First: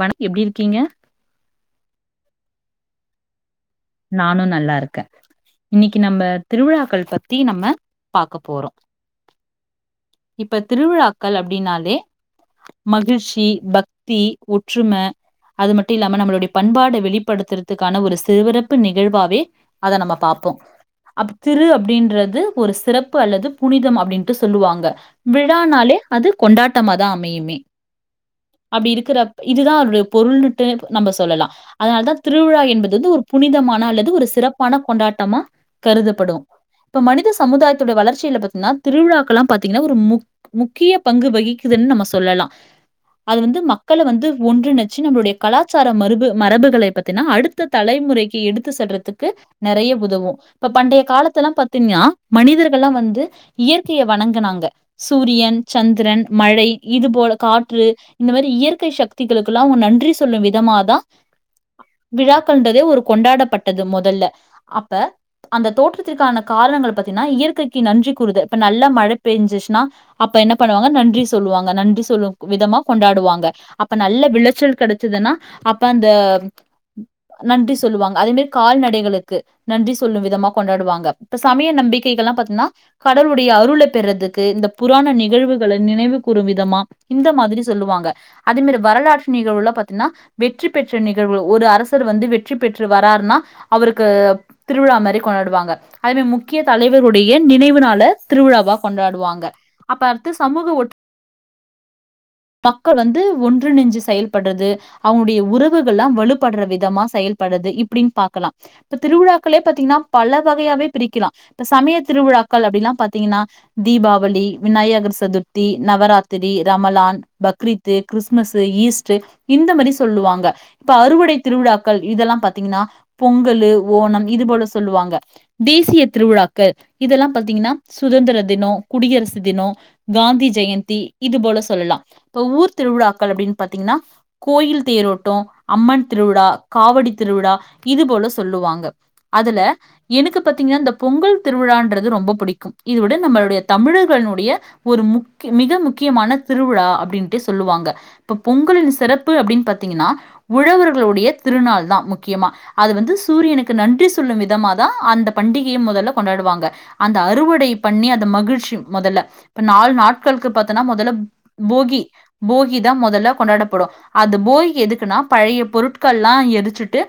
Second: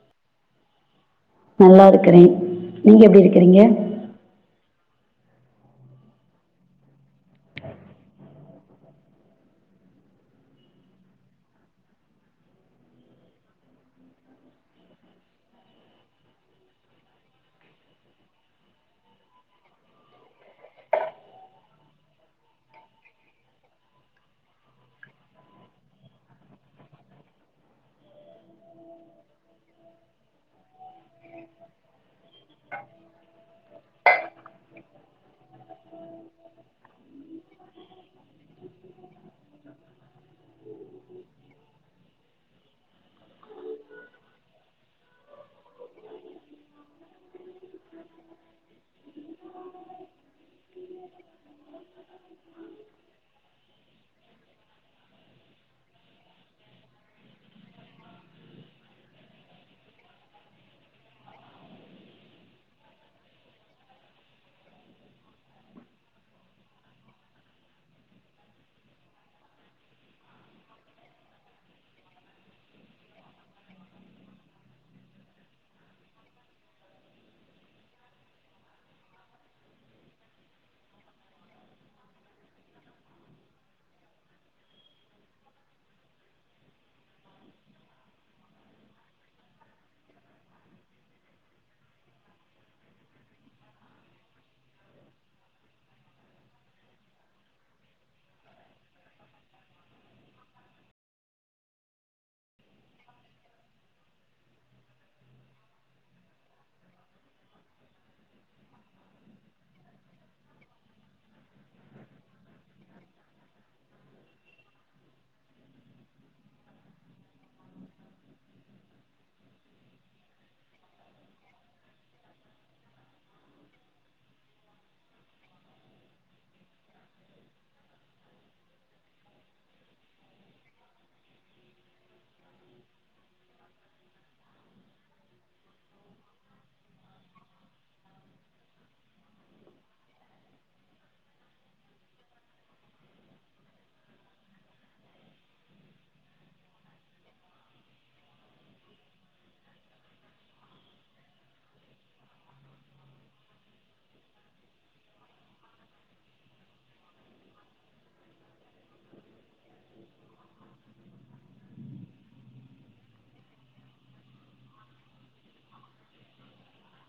வண எப்டி இருக்கீங்க க்றேன் நீங்க எப்டி இருக்கிறீங்க நானும் நல்லா இருக்கே இன்னிக்கு நம்ம திருவிழாக்கள் பத்தி நம்ம பாக்க போறோம் இப்ப திருவிழாக்கள் அப்டின்னாலே மகிழ்ச்சி பக்தி ஒற்றும அது மட்டு இல்லாம நம்மளுடைய பண்பாட வெளிப்படுத்துறதுக்கான ஒரு சிறுவிறரப்பு நிகழ்வாவே அத நம்ம பாப்போம் அப்ப திரு அப்டின்றது ஒரு சிறப்பு அல்லது புனிதம் அப்டின்ட்டு சொல்லுவாங்க விழானாலே அது கொண்டாட்டமாதா அமையுமே அப்டி இருக்கிறப் இதுதான் அதுடைய பொருள்ன்ட்டு நம்ப சொல்லலா அதனால தா திருவிழா என்பது து ஒரு புனிதமான அல்லது ஒரு சிறப்பான கொண்டாட்டமா கருதப்படும் ப்ப மனித சமுதாயத்துடைய வளர்ச்சியில பத்தின்னா திருவிழாக்குல்ல திங்கன்னா ஒரு முக் முக்கிய பங்கு வகிக்குதுன்னு நம்ம சொல்லலா அது வந்து மக்கள வந்து ஒன்றிணைச்சு நம்மளுடைய கலாச்சார மருபு மரபுகள பத்தினா அடுத்த தலைமுறைக்கு எடுத்து செல்றதுக்கு நெறைய உதவும் இப்ப பண்டைய காலத்தல்லா பாத்தின்யா மனிதர்கள்லா வந்து இயற்கைய வணங்கினாங் க சூரியன் சந்திரன் மழை இதுபோல காற்று இந்த மாரி இயற்கை சக்திகளுக்குல்லாம் அவுங் நன்றி சொல்லும் விதமாதான் அ விழாக்கள்டதே ஒரு கொண்டாடப்பட்டது மொதல்ல அப்ப அந்த தோற்றத்திற்கான காரணங்கள் பத்தின்னா இயற்கைக்கு நன்றி கூறுது இப்ப நல்ல மழ பேஞ்சிச்சுன்னா அப்ப என்ன பண்ணுவாங்க நன்றி சொல்லுவாங்க நன்றி சொல்லும் விதமா கொண்டாடுவாங்க அப்ப நல்ல விளைச்சல் கிடைச்சதுன்னா அப்ப அந்த நன்றி சொல்லுவாங்க அதே மேரி கால்நடைகளுக்கு நன்றி சொல்லும் விதமா கொண்டாடுவாங்க இப்ப சமய நம்பிக்கைகள் எல்லாம் பாத்தின்னா கடவுளுடய அருள் பெறதுக்கு இந்த புராண நிகழ்வுகள நினைவு கூறும் விதமா இந்த மாதிரி சொல்லுவாங்க அதே மேரி வரலாற்று நிகழ்வுல பாத்தின்னா வெற்றி பெற்ற நிகழ்வுகள் ஒரு அரசர் வந்து வெற்றி பெற்று வராருன்னா அவருக்கு திருவிழா மாரி கொண்டாடுவாங்க அதே மாதி முக்கிய தலைவருடைய நினைவுனால திருவிழாவா கொண்டாடுவாங்க அப்ப அடுத்து சமூக ஒற் பக்க வந்து ஒன்றுணைஞ்சு செயல்படுறது அவனுடைய உறவுகள்லா வலுப்படுற விதமா செயல்படது இப்டின்னு பாக்கலா இப்ப திருவிழாக்களே பாத்தின்னா பல வகையாவே பிரிக்கலாம் இப்ப சமய திருவிழாக்கள் அப்டிலாம் பாத்தீங்கன்னா தீபாவளி விநாயகர் சதுர்த்தி நவராத்திரி ரமலான் பக்ரீத்து கிறிஸ்மஸ் ஈஸ்ட்ரு இந்த மெரி சொல்லுவாங்க ப்ப அறுவடை திருவிழாக்கள் இதெல்லாம் பாத்தீங்கன்னா பொங்கல்லு ஓணம் இது போல சொல்லுவாங்க தேசிய திருவிழாக்கு இதெல்லாம் பாத்தீங்கன்னா சுதந்திர தினோம் குடியரசு தினோம் காந்தி ஜெயந்தி இது போல சொல்லலா இப்ப ஊர் திருவிழாக்கள் அப்டினு பாத்திங்ன்னா கோயில் தேரோட்டோம் அம்மன் திருவிழா காவடி திருவிழா இது போல சொல்லுவாங்க அதுல எனக்கு பாத்திங்ன்னா இந்த பொங்கல் திருவிழான்றது ரொம்ப பிடிக்கும் இத விட நம்மளுடைய தமிழர்கனுடைய ஒரு முக் மிக முக்கியமான திருவிழா அப்டின்ட்டு சொல்லுவாங்க இப்ப பொங்கலின் சிறப்பு அப்டினு பாத்திங்கனா உழவர்களுடைய திருநாள் தான் முக்கியமா அது வந்து சூரியனுக்கு நன்றி சொல்லும் விதமாதா அந்த பண்டிகயே மொதல்ல கொண்டாடுவாங்க அந்த அறுவடை பண்ணி அத மகிழ்ச்சி மொதல்ல ப்ப நாலு நாட்களுக்கு பாத்தனா மொதல போகி போகி தான் மொதல கொண்டாடபடும் அது போகி எதுக்குனா பழைய பொருட்கள்லாம் எரிச்சுட்டு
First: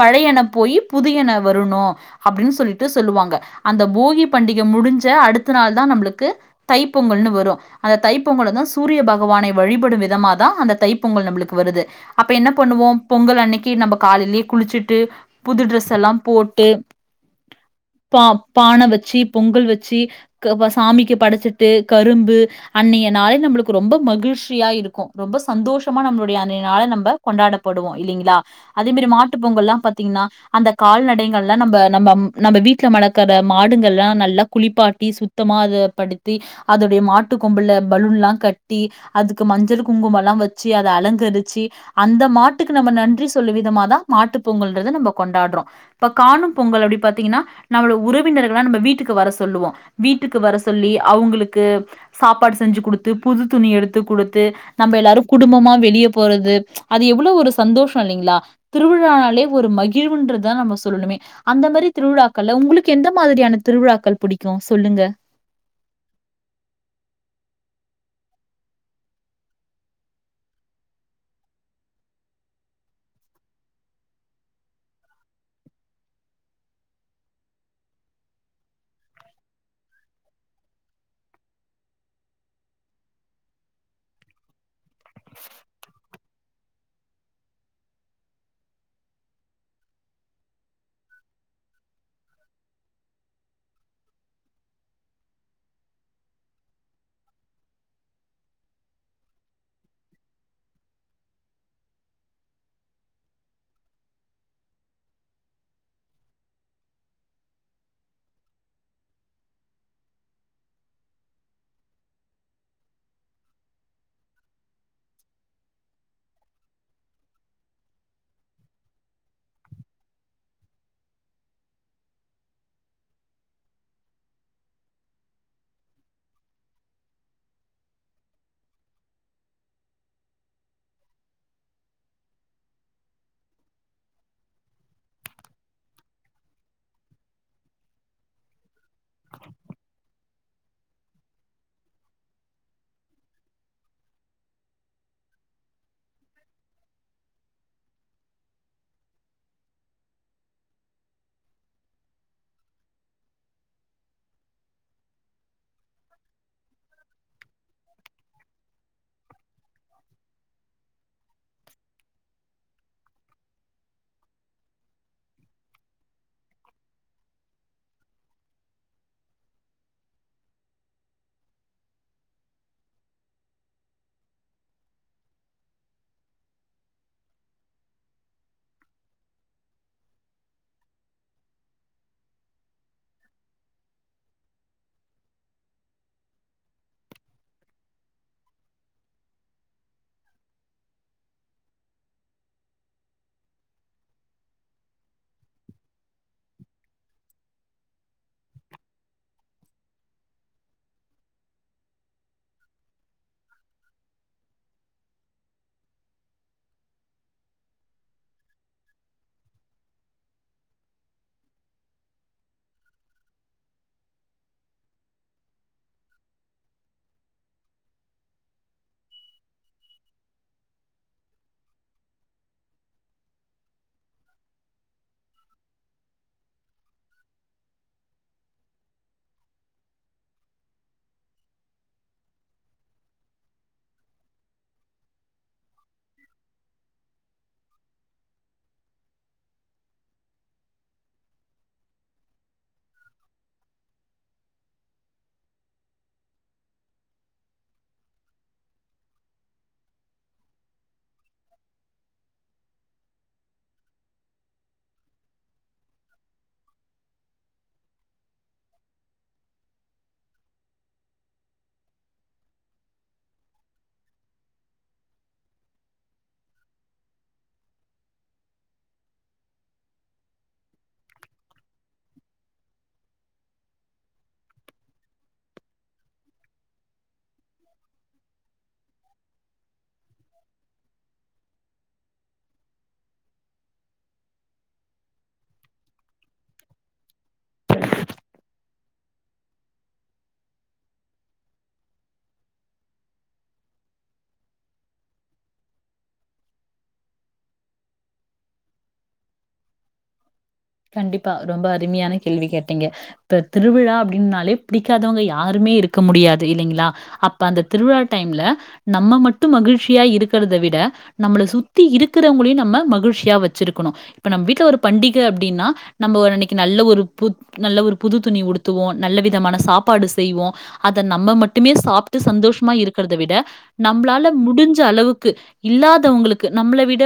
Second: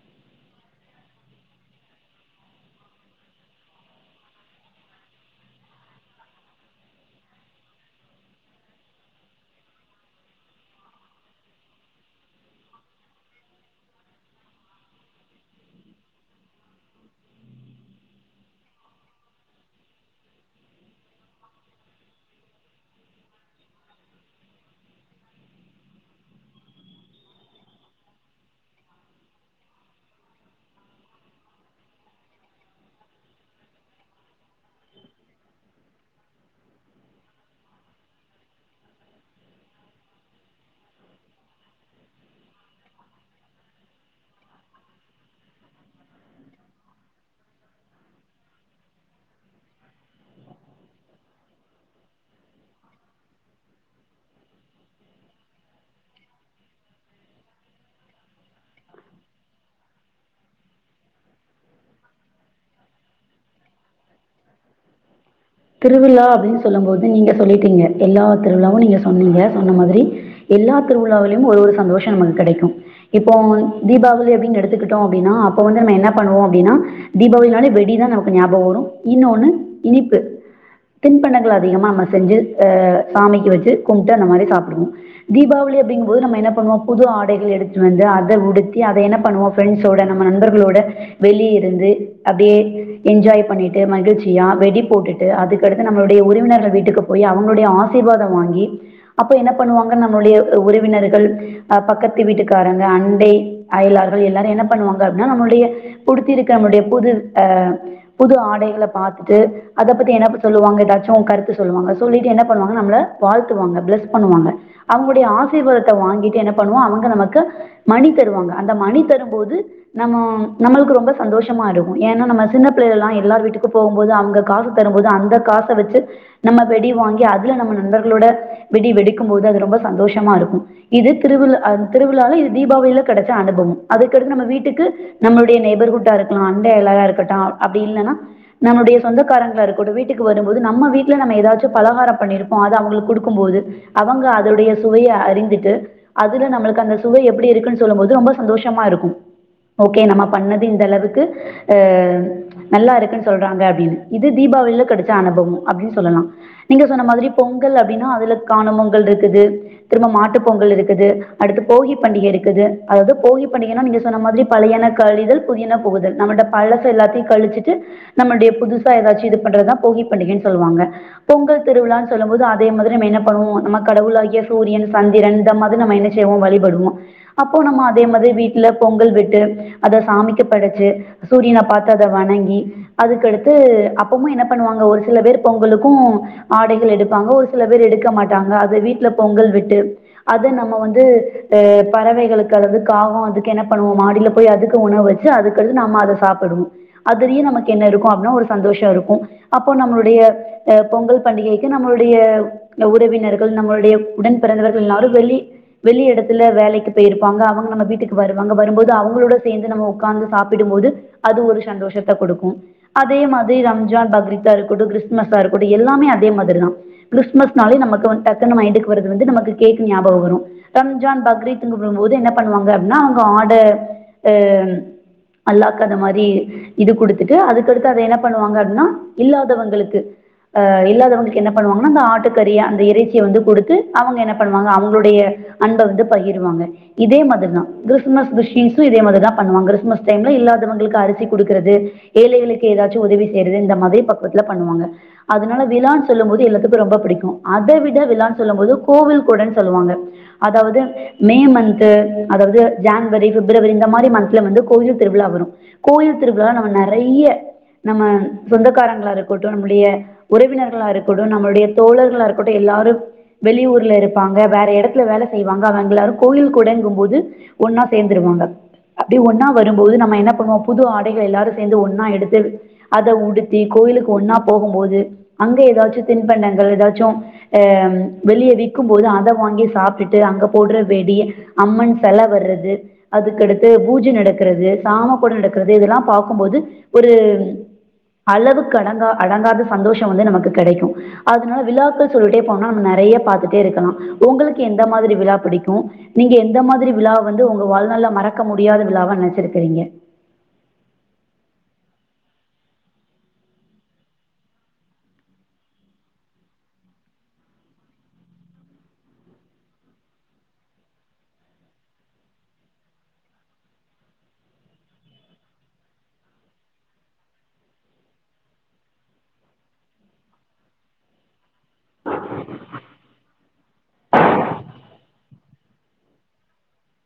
பழையன போய் புதியன வருணும் அப்டின்னு சொல்லிட்டு சொல்லுவாங்க அந்த போகி பண்டிக முடிஞ் ச அடுத்த நாள் தான் நம்புளுக்கு தைப் பொங்கல்னு வரும் அந்த தைப்பொங்கல்ல தான் சூரிய பகவானை வழிபடும் விதமா தா அந்த தைப்பொங்கல் நம்புளுக்கு வருது அப்ப என்ன பண்ணுவோம் பொங்கல் அன்னைக்கு நம்ப காலையிலயே குளிச்சுட்டு புது ட்ரெஸ் எல்லா போட்டு பா பான வச்சு பொங்கல் வச் சி க சாமிக்கு படைச்சிட்டு கரும்பு அன்னையனாளே நம்புளுக்கு ரொம்ப மகிழ்ச்சியா இருக்கும் ரொம்ப சந்தோஷமா நம்புளுடைய அன்றய நாள நம்ம கொண்டாடப்படுவோ இல்லிங்களா அதே மாரி மாட்டு பொங்கல்லா பாத்தீங்கன்னா அந்த கால்நடைகள்லாம் நம்ப நம்ப நம்ப வீட்டுல மளக்கற மாடுங்கள் எல்லாம் நல்லா குளிப்பாட்டி சுத்தமா அத படுத்தி அதோடைய மாட்டு கொம்புல பலூன்லா கட்டி அதுக்கு மஞ்சள் குங்குமம் ல்லாம் வச்சு அத அலங்கரிச்சு அந்த மாட்டுக்கு நம்ப நன்றி சொல்லும் விதமாதான் மாட்டு பொங்கல்ன்றது நம்ப கொண்டாடுறோம் ப்ப காணும் பொங்கல் அப்டி பாத்தீங்கன்னா நம்ம உறவினர்கள்லாம் நம்ம வீட்டுக்கு வர சொ ல்லுவோம் வீட்டுக்கு வர சொல்லி அவுங்குளுக்கு சாப்பாடு செஞ்சு குடுத்து புது துணி எடுத்து குடுத்து நம்ப எல்லாரும் குடும்பமா வெளியே போறது அது எவ்ளோ ஒரு சந்தோஷம் இல்லைங்களா திருவிழானாலே ஒரு மகிழ்வுன்றதா நம்ப சொல்லுணுமே அந்த மாரி திருவிழாக்கள்ல உங்குளுக்கு எந்த மாதிரியான திருவிழாக்கள் புடிக்கும் சொல்லுங்க திருவிழா அப்டின்னு சொல்லும் போது நீங்க சொல்லிட்டீங்க எல்லா திருவிழாவும் நீங்க சொன்னீங்க சொன்ன மாதிரி எல்லா திருவிழாலயும் ஒரு ஒரு சந்தோஷம் நமக்கு கெடைக்கும் இப்போ தீபாவளி அப்டின்னு எடுத்துக்கிட்டோம் அப்டின்னா அப்ப வந்து நம்ம என்ன பண்ணுவோம் அப்டின்னா தீபாவளினாலே வெடிதான் நமக்கு ஞாபகம் வரும் இன்னொன்னு இனிப்பு தின்பண்டங்கள் அதிகமா நம்ம செஞ்சு அஹ் சாமிக்கு வெச்சு கும்ட்டு அந்த மாரி சாப்பிடுவோ தீபாவளி அப்டிங்கும் போது நம்ம என்னப் வோம் புது ஆடைகள் எடுத்து வந்து அத உடுத்தி அத என்ன பண்ணுவோம் ப்ரெண்ட்ஸ்ஓடா நம்ம நண்பர்களோட வெளிய இருந்து அப்டியே என்ஜாய் பண்ணிட்டு மகிழ்ச்சியா வெடி போட்டுட் டு அதுக்கடுத்து நம்மளுடைய உறவினர்கள் வீட்டுக்கு போய் அவங்குளுடைய ஆசீர்வாதம் வாங்கி அப்ப என்ன பண்ணுவாங்கன்னு நம்மளுடைய உறவினர்கள் அஹ் பக்கத்து வீட்டுக்காரங்க அண்டை அயலார்கள் எல்லாரும் என்ன பண்ணுவாங்க அப்டின்னா நம்மளுடைய புடித்தி இருக்கு நம்மளுடைய புது அஹ் புது ஆடைகளை பாத்துட்டு அத பத்தி என்னப் சொல்லுவாங்க ஏதாச்சும் உங்க கருத்து சொல்லுவாங்க சொல்லிட்டு என்ன பண்ணுவாங்க நம்மள வாழ்த்துவாங்க ப்ளஸ் பண்ணுவாங்க அவங்குளுடைய ஆசீர்வாதத்த வாங்கிட்டு என்ன பண்ணுவோ அவங்க நமக்கு மணி தருவாங்க அந்த மணி தரும்போது நம்ம நம்மளுக்கு ரொம்ப சந்தோஷமா இருக்கும் ஏனா நம்ம சின்ன பிள்ளைல்லாம் எல்லார் வீட்டுக்கு போகும்போது அங்க காசு தரும்போது அந்த காச வச்சு நம்ம வெடி வாங்கி அதுல நம்ம நண்பர்களோட வெடி வெடிக்கும்போது அது ரொம்ப சந்தோஷமா இருக்கும் இது திருவிள் திருவிழால இது தீபாவளில கெடச்ச அனுபவம் அதுக்கடுத்து நம்ம வீட்டுக்கு நம்மளுடைய நெய்பர்ஹூட்டா இருக்கலாம் அண்டையல்லாரா இருக்கட்டும் அப்டி இல்லைன்னா நம்மளுடைய சு சொந்தக்காரங்கள இருக்கட்டும் வீட்டுக்கு வரும்போது நம்ம வீட்டுல நம்ம ஏதாச்சும் பலகாரம் பண்ணிருப்போம் அது அவங்குளுக்கு குடுக்கும்போது அவங்க அதுடைய சுவைய அறிந்துட்டு அதுல நம்மளுக்கு அந்த சுவை எப்டி இருக்குன்னு சொல்லும் போது ரொம்ப சந்தோஷமா இருக்கும் ஓகே நம்ப பண்ணது இந்த அளவுக்கு அஹ் நல்லா இருக்குன்னு சொல்றாங்க அப்டின்னு இது தீபாவளில கெடச்ச அனுபவம் அப்டின்னு சொல்லலாம் நீங்க சொன்ன மாதிரி பொங்கல் அப்டின்னா அதுல காணும் பொங்கல் இருக்குது திரும்ப மாட்டு பொங்கல் இருக்குது அடுத்து போகி பண்டிகை இருக்குது அதாவது போகி பண்டிகைனா நீங்க சொன்ன மாதுரி பழையான கழிதல் புதியன புகுதல் நம்மளட பழச எல்லாத்தையு கழிச்சுட்டு நம்மவுடைய புதுசு சா ஏதாச்சு இது பண்றது போகி பண்டிகைன்னு சொல்லுவாங்க பொங்கல் திருவிழான்னு சொல்லும் போது அதே மாதிரி என்ன பண்ணுவோம் நம்ம கடவுளாகிய சூரியன் சந்திரன் இந்த மாரி என்ன செய்வோம் வழிபடுவோம் அப்போ நம்ம அதே மாதிரி வீட்டுல பொங்கல் விட்டு அத சாமிக்கு படச்சு சூரியனை பாத்து அத வணங்கி அதுக்குடுத் து அப்பமும் என்ன பண்ணுவாங்க ஒரு சில பேர் பொங்கலுக்கும் ஆடைகள் எடுப்பாங்க ஒரு சில பேர் எடுக்க மாட்டாங்க அத வீட்டுல பொங்கல் விட்டு அத நம்ம வந்து ஹே பறவைகளுக்கு அதாது காகம் அதுக்கு என்ன பண்ணுவோம் மாடியில போய் அதுக்கு உணவு வச்சு அதுக்கடுத்து நம்ம அத சாப்பிடனும் அதுலயும் நமக்கு என்ன இருக்கு பாத்தா ஒரு சந்தோஷம் இருக்கும் அப்போ நம்மளுடைய அஹ் பொங்கல் பண்டிகைக்கு நம்மளுடைய உறவினர்கள் நம்மளுடைய உடன் பிறந்தவர்கள் எல்லாரு வெளி வெளி எடத்துல வேலைக்கு போயிருப்பாங்க அவங்க நம்ம வீட்டுக்கு வருவாங்க வரும்போது அவங்களோட சேந்து நம்ம ஒக்காந்து சாப்பிடும்போது அது ஒரு சந்தோஷத்தை குடுக்கும் அதே மாதிரி ரம்ஜான் பக்ரீதா இருக்குட்டும் கிறிஸ்துமஸா இருக்குட்டும் எல்லாமே அதே மாதிரிதான் கிறிஸ்துமஸ்னாலே நமக்கு டக்குன்னு மைண்டுக்கு வரது வந்து நமக்கு கேக் ஞாபகம் வரும் ரம்ஜான் பக்ரீத்ங்கும்போது என்ன பண்ணுவாங்க அப்டின்னா அவங்க ஆடு அஹ் அல்லாக்கு அத மாதுரி இது குடுத்துட்டு அதுக் அடுத்து அடுத் என்ன பண்ணுவாங்க அப்டினா இல்லாதவங்களுக்கு அஹ் இல்லாதவங்க் என்ன பண்ணுவாங்கனா அந்த ஆட்டு கறியே அந்த இறைச்சிய வந்து குடுத்து அவங்க என்ன பண்ணுவாங்க அவங்குடையே அன்பை வ பகிருவாங்க இதே மாதுரிதான் கிறிஸ்துமஸ் கிறிஸ்டின்ஸ்சும் இதே மாரி தான் பண்ணுவாங்க கிறிஸ்துமஸ் டைம்லெ இல்லாதவங்களுக்கு அரிசி குடுக்கிறது ஏழைக ளுக்கு ஏதாச்சு உதவி செய்றது இந்த மாதுரி பக்குவத்துல பண்ணுவாங்க அதனால விழான்னு சொல்லும் போது எல்லாத்துக்கும் ரொம்ப பிடிக்கும் அத விட விழான்னு சொல்லும் போது கோவில் கூடன்னு சொல்லுவாங்க அதாவது மே மந்த்து அதாவது ஜன்வரி பிப்ரவரி இந்த மாரி மந்த்லெ வந்து கோயில் திருவிழா வரும் கோயில் திருவிழா நம்ம நெறைய நம்ம சொந்தக்காரங்களா இருக்கட்டும் நம்மளுடைய உறவினர்களா இருக்கட்டும் நம்மளுடைய தோழர்களா இருக்கட்டும் எல்லாரும் வெளியூர்ல இருப்பாங்க வேற எடத்துல வேல செய்வாங்க அவங்க எல்லாரும் கோயில் கூடங்குபோது ஒன்னா சேந்துருவாங்க அப்டி ஒன்னா வரும்போது நம்ம என்ன பண்ணுவோம் புது ஆடைகள் எல்லாரும் சேர்ந்து ஒன்னா எடுத்து அத உடுத்தி கோயிலுக்கு ஒன்னா போகும்போது அங்க ஏதாச்சு தின்பண்டங்கள் ஏதாச்சும் ஹ வெளிய விக்கும்போது அத வாங்கி சாப்டுட்டு அங்க போடுற வெடி அம்மன் செல வர்றது அதுக்கடுத்து பூஜ நடக்றது சாம கூட நடக்றது இதெல்லா பாக்கும்போது ஒரு அளவுக் க்கடங்கா அடங்காத சந்தோஷ வந்து நமக்கு கெடைக்கு அதனால விழாக்கள் சொல்லிடே போனா நம்ம நெறைய பாத்துட்டே இருக்கலா உங்களுக்கு எந்த மாதிரி விழா பிடிக்கு நீங்க எந்த மாதிரி விழா வந்து உங்க வாழ்நாள்ல மறக்க முடியாத விழாவா நெனச்சிருக்றீங்க கண்டிப்பா ரொம்ப அரும்மியான கேள்வி கேட்டீங்க இப்ப திருவிழா அப்டின்னாலே பிடிக்காதவங்க யாருமே இருக்க முடியாது இல்லிங்களா அப்ப அந்த திருவிழா டைம்ல நம்ம மட்டு மகிழ்ச்சியா இருக்கறத விட நம்பள சுத்தி இருக்கிறவங்களையு நம்ம மகிழ்ச்சியா வெச்சிருக்குணு இப்ப நம் வீட்ல ஒரு பண்டிக அப் டின்னா நம்ப ஒரு அன்னிக்கி நல்ல ஒரு புத் நல்ல ஒரு புது துணி உடுத்துவோ நல்ல விதமான சாப்பாடு செய்வோ அத நம்ம மட்டுமே சாப்ட்டு சந்தோஷமா இருக்கறத விட நம்ப்ளால முடிஞ்ச அளவுக்கு இல்லாதவங்களுக்கு நம்பள விட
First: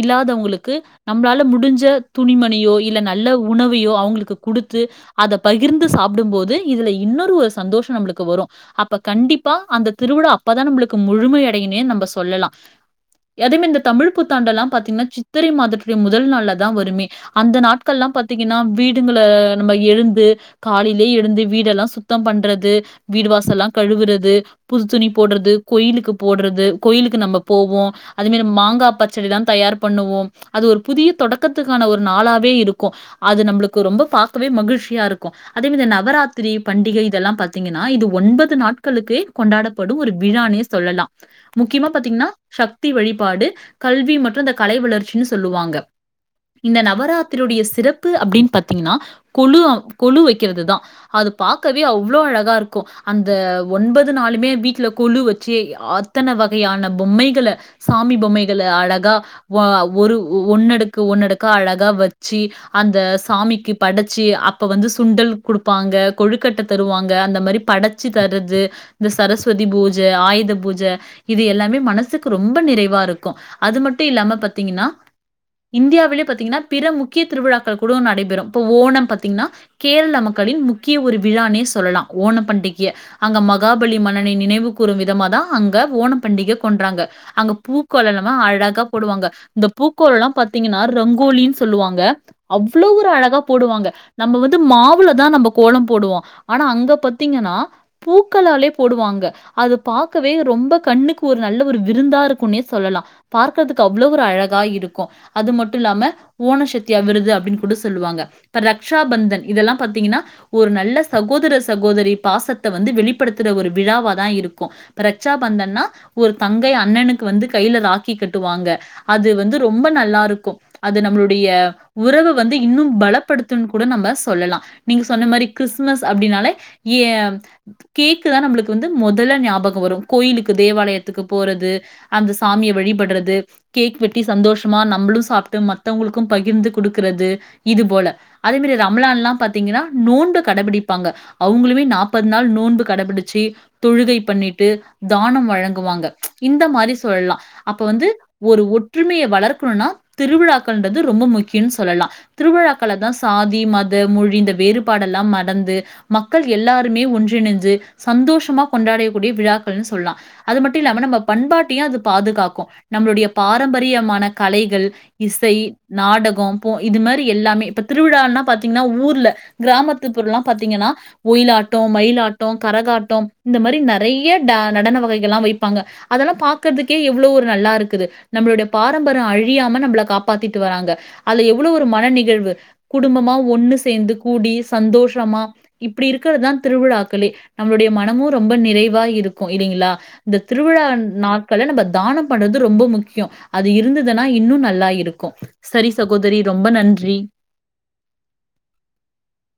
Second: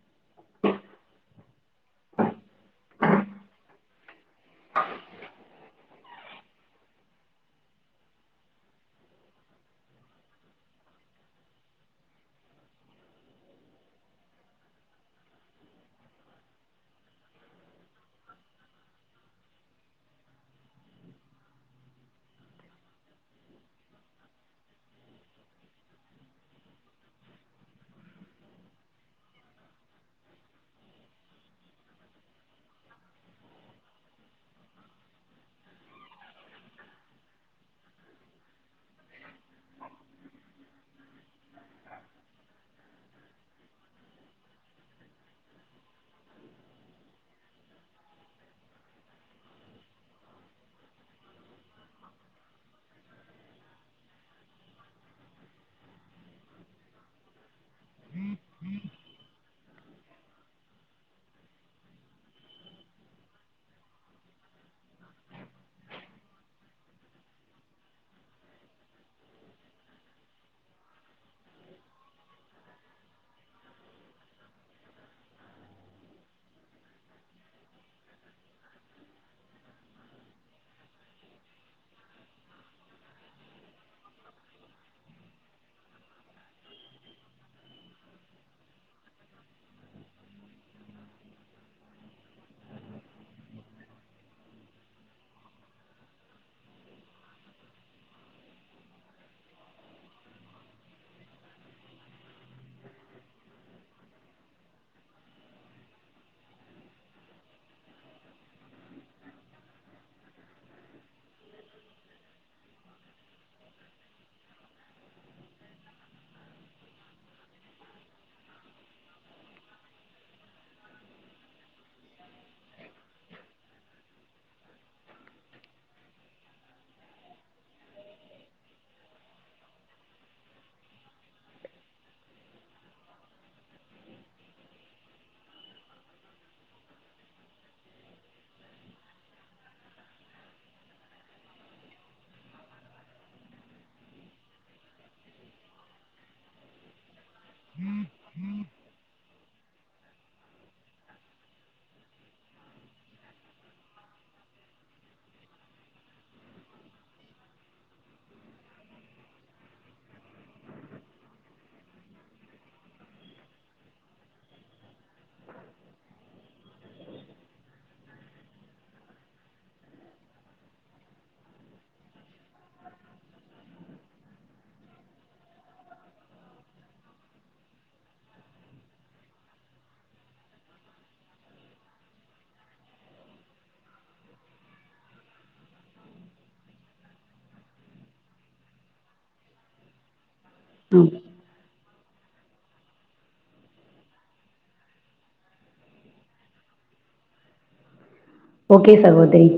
இல்லாதவங்குளுக்கு நம்ப்ளால முடிஞ்ச துணிம ணியோ இல்ல நல்ல உணவையோ அவுங்ளுக்கு குடுத்து அத பகிர்ந்து சாப்டும் போது இதுல இன்னொரு ஒரு சந்தோஷ நம்ளுக்கு வரு அப்ப கண்டிப்பா அந்த திருவிழா அப்பதா நம்ளுக்கு முழுமை அடையுனே நம்ப சொல்லலா எதையுமே இந்த தமிழ் புத்தாண்டெல்லா பாத்தீங்ன்னா சித்திரை மாதத்துடைய முதல் நாள்லதா வருமே அந்த நாட்கள்லா பாத்தீங்கன்னா வீடுங்கள நம்ப எழுந்து காலைல்யே எழுந்து வீடெல்லா சுத்தம் பண்றது வீடு வாசல்லா கழுவுறது புது துணி போட்றது கோயிலுக்கு போட்றது கோயிலுக்கு நம்ப போவோ அது மேர் நம் மாங்கா பச்சடி தா தயார் பண்ணுவோம் அது ஒரு புதிய தொடக்கத்துக்கான ஒரு நாளாவே இருக்கூ அது நம்புளுக்கு ரொம்ப பாக்கவே மகிழ்ச்சியா இருக்கு அதேமேதி இந்த நவராத்திரி பண்டிகை இதெல்லா பாத்தீங்கன்னா இது ஒன்பது நாட்களுக்கு கொண்டாடப்படும் ஒரு விழானே சொல்லலா முக்கியமா பாத்தீங்ன்னா ஷக்தி வழிபாடு கல்வி மற்றும் இந்த கலை வளர்ச்சினு சொல்லுவாங்க இந்த நவராத்திரியுடைய சிறப்பு அப்டின் பாத்தீங்கன்னா கொழு கொழு வெக்கிறது தா அது பாக்கவே அவ்ளோ அழகாருக்கூ அந்த ஒன்பது நாளுமே வீட்ல கொழு வெச்சி அத்தன வகையான பொம்மைகள சாமி பொம்மைகள அழகா வ ஒரு ஒன்னடுக்கு ஒன்னடுக் க்கா அழகா வச்சி அந்த சாமிக்கு படைச்சி அப்ப வந்து சுண்டல் குடுப்பாங்க கொழுக்கட்ட தருவாங்க அந்த மாரி படச்சி தர்றது இந்த சரஸ்வதி பூஜ ஆயுத பூஜ இது எல்லாமே மனசுக்கு ரொம்ப நிறைவா இருக்கூ அது மட்டு இல்லாம பாத்தீங்கன்னா இந்தியாவிலே பாத் திங்கனா பிற முக்கிய திருவிழாக்கள் கூடொ நடைபெறு இப்ப ஓணம் பாத்தீங்ன்னா கேர்ளா மக்களின் முக்கிய ஒரு விழானே சொல்லலா ஓணம் பண்டிகிய அங்க மகாபலி மன்னனை நினைவு கூறும் விதமா தா அங்க ஓணம் பண்டிகை கொன்றாங்க அங்க பூக்கோளல்லமு அழகா போடுவாங்க இந்த பூக்கோளல்லா பாத்தீங்கன்னா ரங் கோலின் சொல்லுவாங்க அவ்ளோ ஒரு அழகா போடுவாங்க நம்ப வந்து மாவுல தா நம்ப கோலம் போடுவோ ஆனா அங்க பத்தீங்கனா பூக்களாலே போடுவாங்க அது பாக்கவே ரொம்ப கண்ணுக்கு ஒரு நல்ல ஒரு விருந்தா இருக்குன்னே சொல்லலா பார்க்கறதுக்கு அவ்ளோ ஒரு அழகா இருக்கு அது மட்டுல்லாம ஓணஷக்தியா விருது அப்டின் கூட சொல்லுவாங்க இப்ப ரக்ஷாபந்தன் இதெல்லா பாத்தீங்கன்னா ஒரு நல்ல சகோதர சகோதரி பாசத்த வந்து வெளிப்படுத்தற ஒரு விழாவா தா இருக்கு இப்ப ரக்ஷாபந்தன்னா ஒரு தங்கை அண்ணனுக்கு வந்து கையில ராக்கி கட்டுவாங்க அது வந்து ரொம்ப நல்லா இருக்கு அது நம்புளுடைய உறவ வந்து இன்னு பலப்படுத்துன் கூட நம்ப சொல்லலா நீங்க சொன்ன மாரி கிறிஸ்மஸ் அப்டினாலே ஏ கேக்கு தா நம்ளுக்கு வந்து மொதல்ல ஞாபக வரும் கோயிலுக்கு தேவாலயத்துக்கு போறது அந்த சாமிய வழிபட்றது கேக் வெட்டி சந்தோஷமா நம்புளு சாப் டு மத்தவங்களுக்கு பகிர்ந்து குடுக்கறது இது போல அதே மாரி ரமலான் லா பாத்தீங்கனா நோன்பு கடபிடிப்பாங்க அவுங்களுமே நாப்பது நாள் நோன்பு கடபிடிச்சி தொழுகை பண்ணிட்டு தானம் வழங்குவாங்க இந்த மாரி சொல்லலா அப்ப வந்து ஒரு ஒற்றுமைய வளர்க்கணுனா திருவிழாக்கள்ன்றது ரொம்ப முக்கியன் சொல்லலா திருவிழாக்கள தா சாதி மத மொழி இந்த வேறுபாடல்லா மறந்து மக்கள் எல்லாருமே ஒன்றினஞ்சு சந்தோஷமா கொண்டாடயக்கூடிய விழாக்கள்னு சொல்லா அது மட்டு இல்லாம நம்ம பண்பாட்டையு அது பாதுகாக்கு நம்ளுடைய பாரம்பரியமான கலைகள் இசை நாடகம் போ இது மாரி எல்லாமே இப்ப திருவிழால்னா பாத்தீங்ன்னா ஊர்ல கிராமத்து புறள்லா பாத்திங்கனா ஒயிலாட்டோ மயிலாட்டோ கரகாட்டோ இந்த மாரி நறைய ட நடன வகைகள் லா வைப்பாங்க அதல்லா பாக்கதுக்கே எவ்ளோ ஒரு நல்லா இருக்குது நம்பளுடைய பாரம்பரோ அழியாம நம்பள காப்பாத்திட்டு வராங்க அதுல எவ்ளோ ஒரு மன நிகழ்வு குடும்பமா ஒண்ணு சேந்து கூடி சந்தோஷமா இப்டி இருக்கறதா திருவிழாக்களே நம்ளுடைய மனமு ரொம்ப நிறைவா இருக்கு இல்லிங்களா இந்த திருவிழா ம் நாட்கள நம்பத் தானம் பண்றது ரொம்ப முக்கியோ அது இருந்துதுன்னா இன்னு நல்லாயிர் ருக்கு சரி சகோதரி ரொம்ப நன்றி ஓக்கே சகோதிரி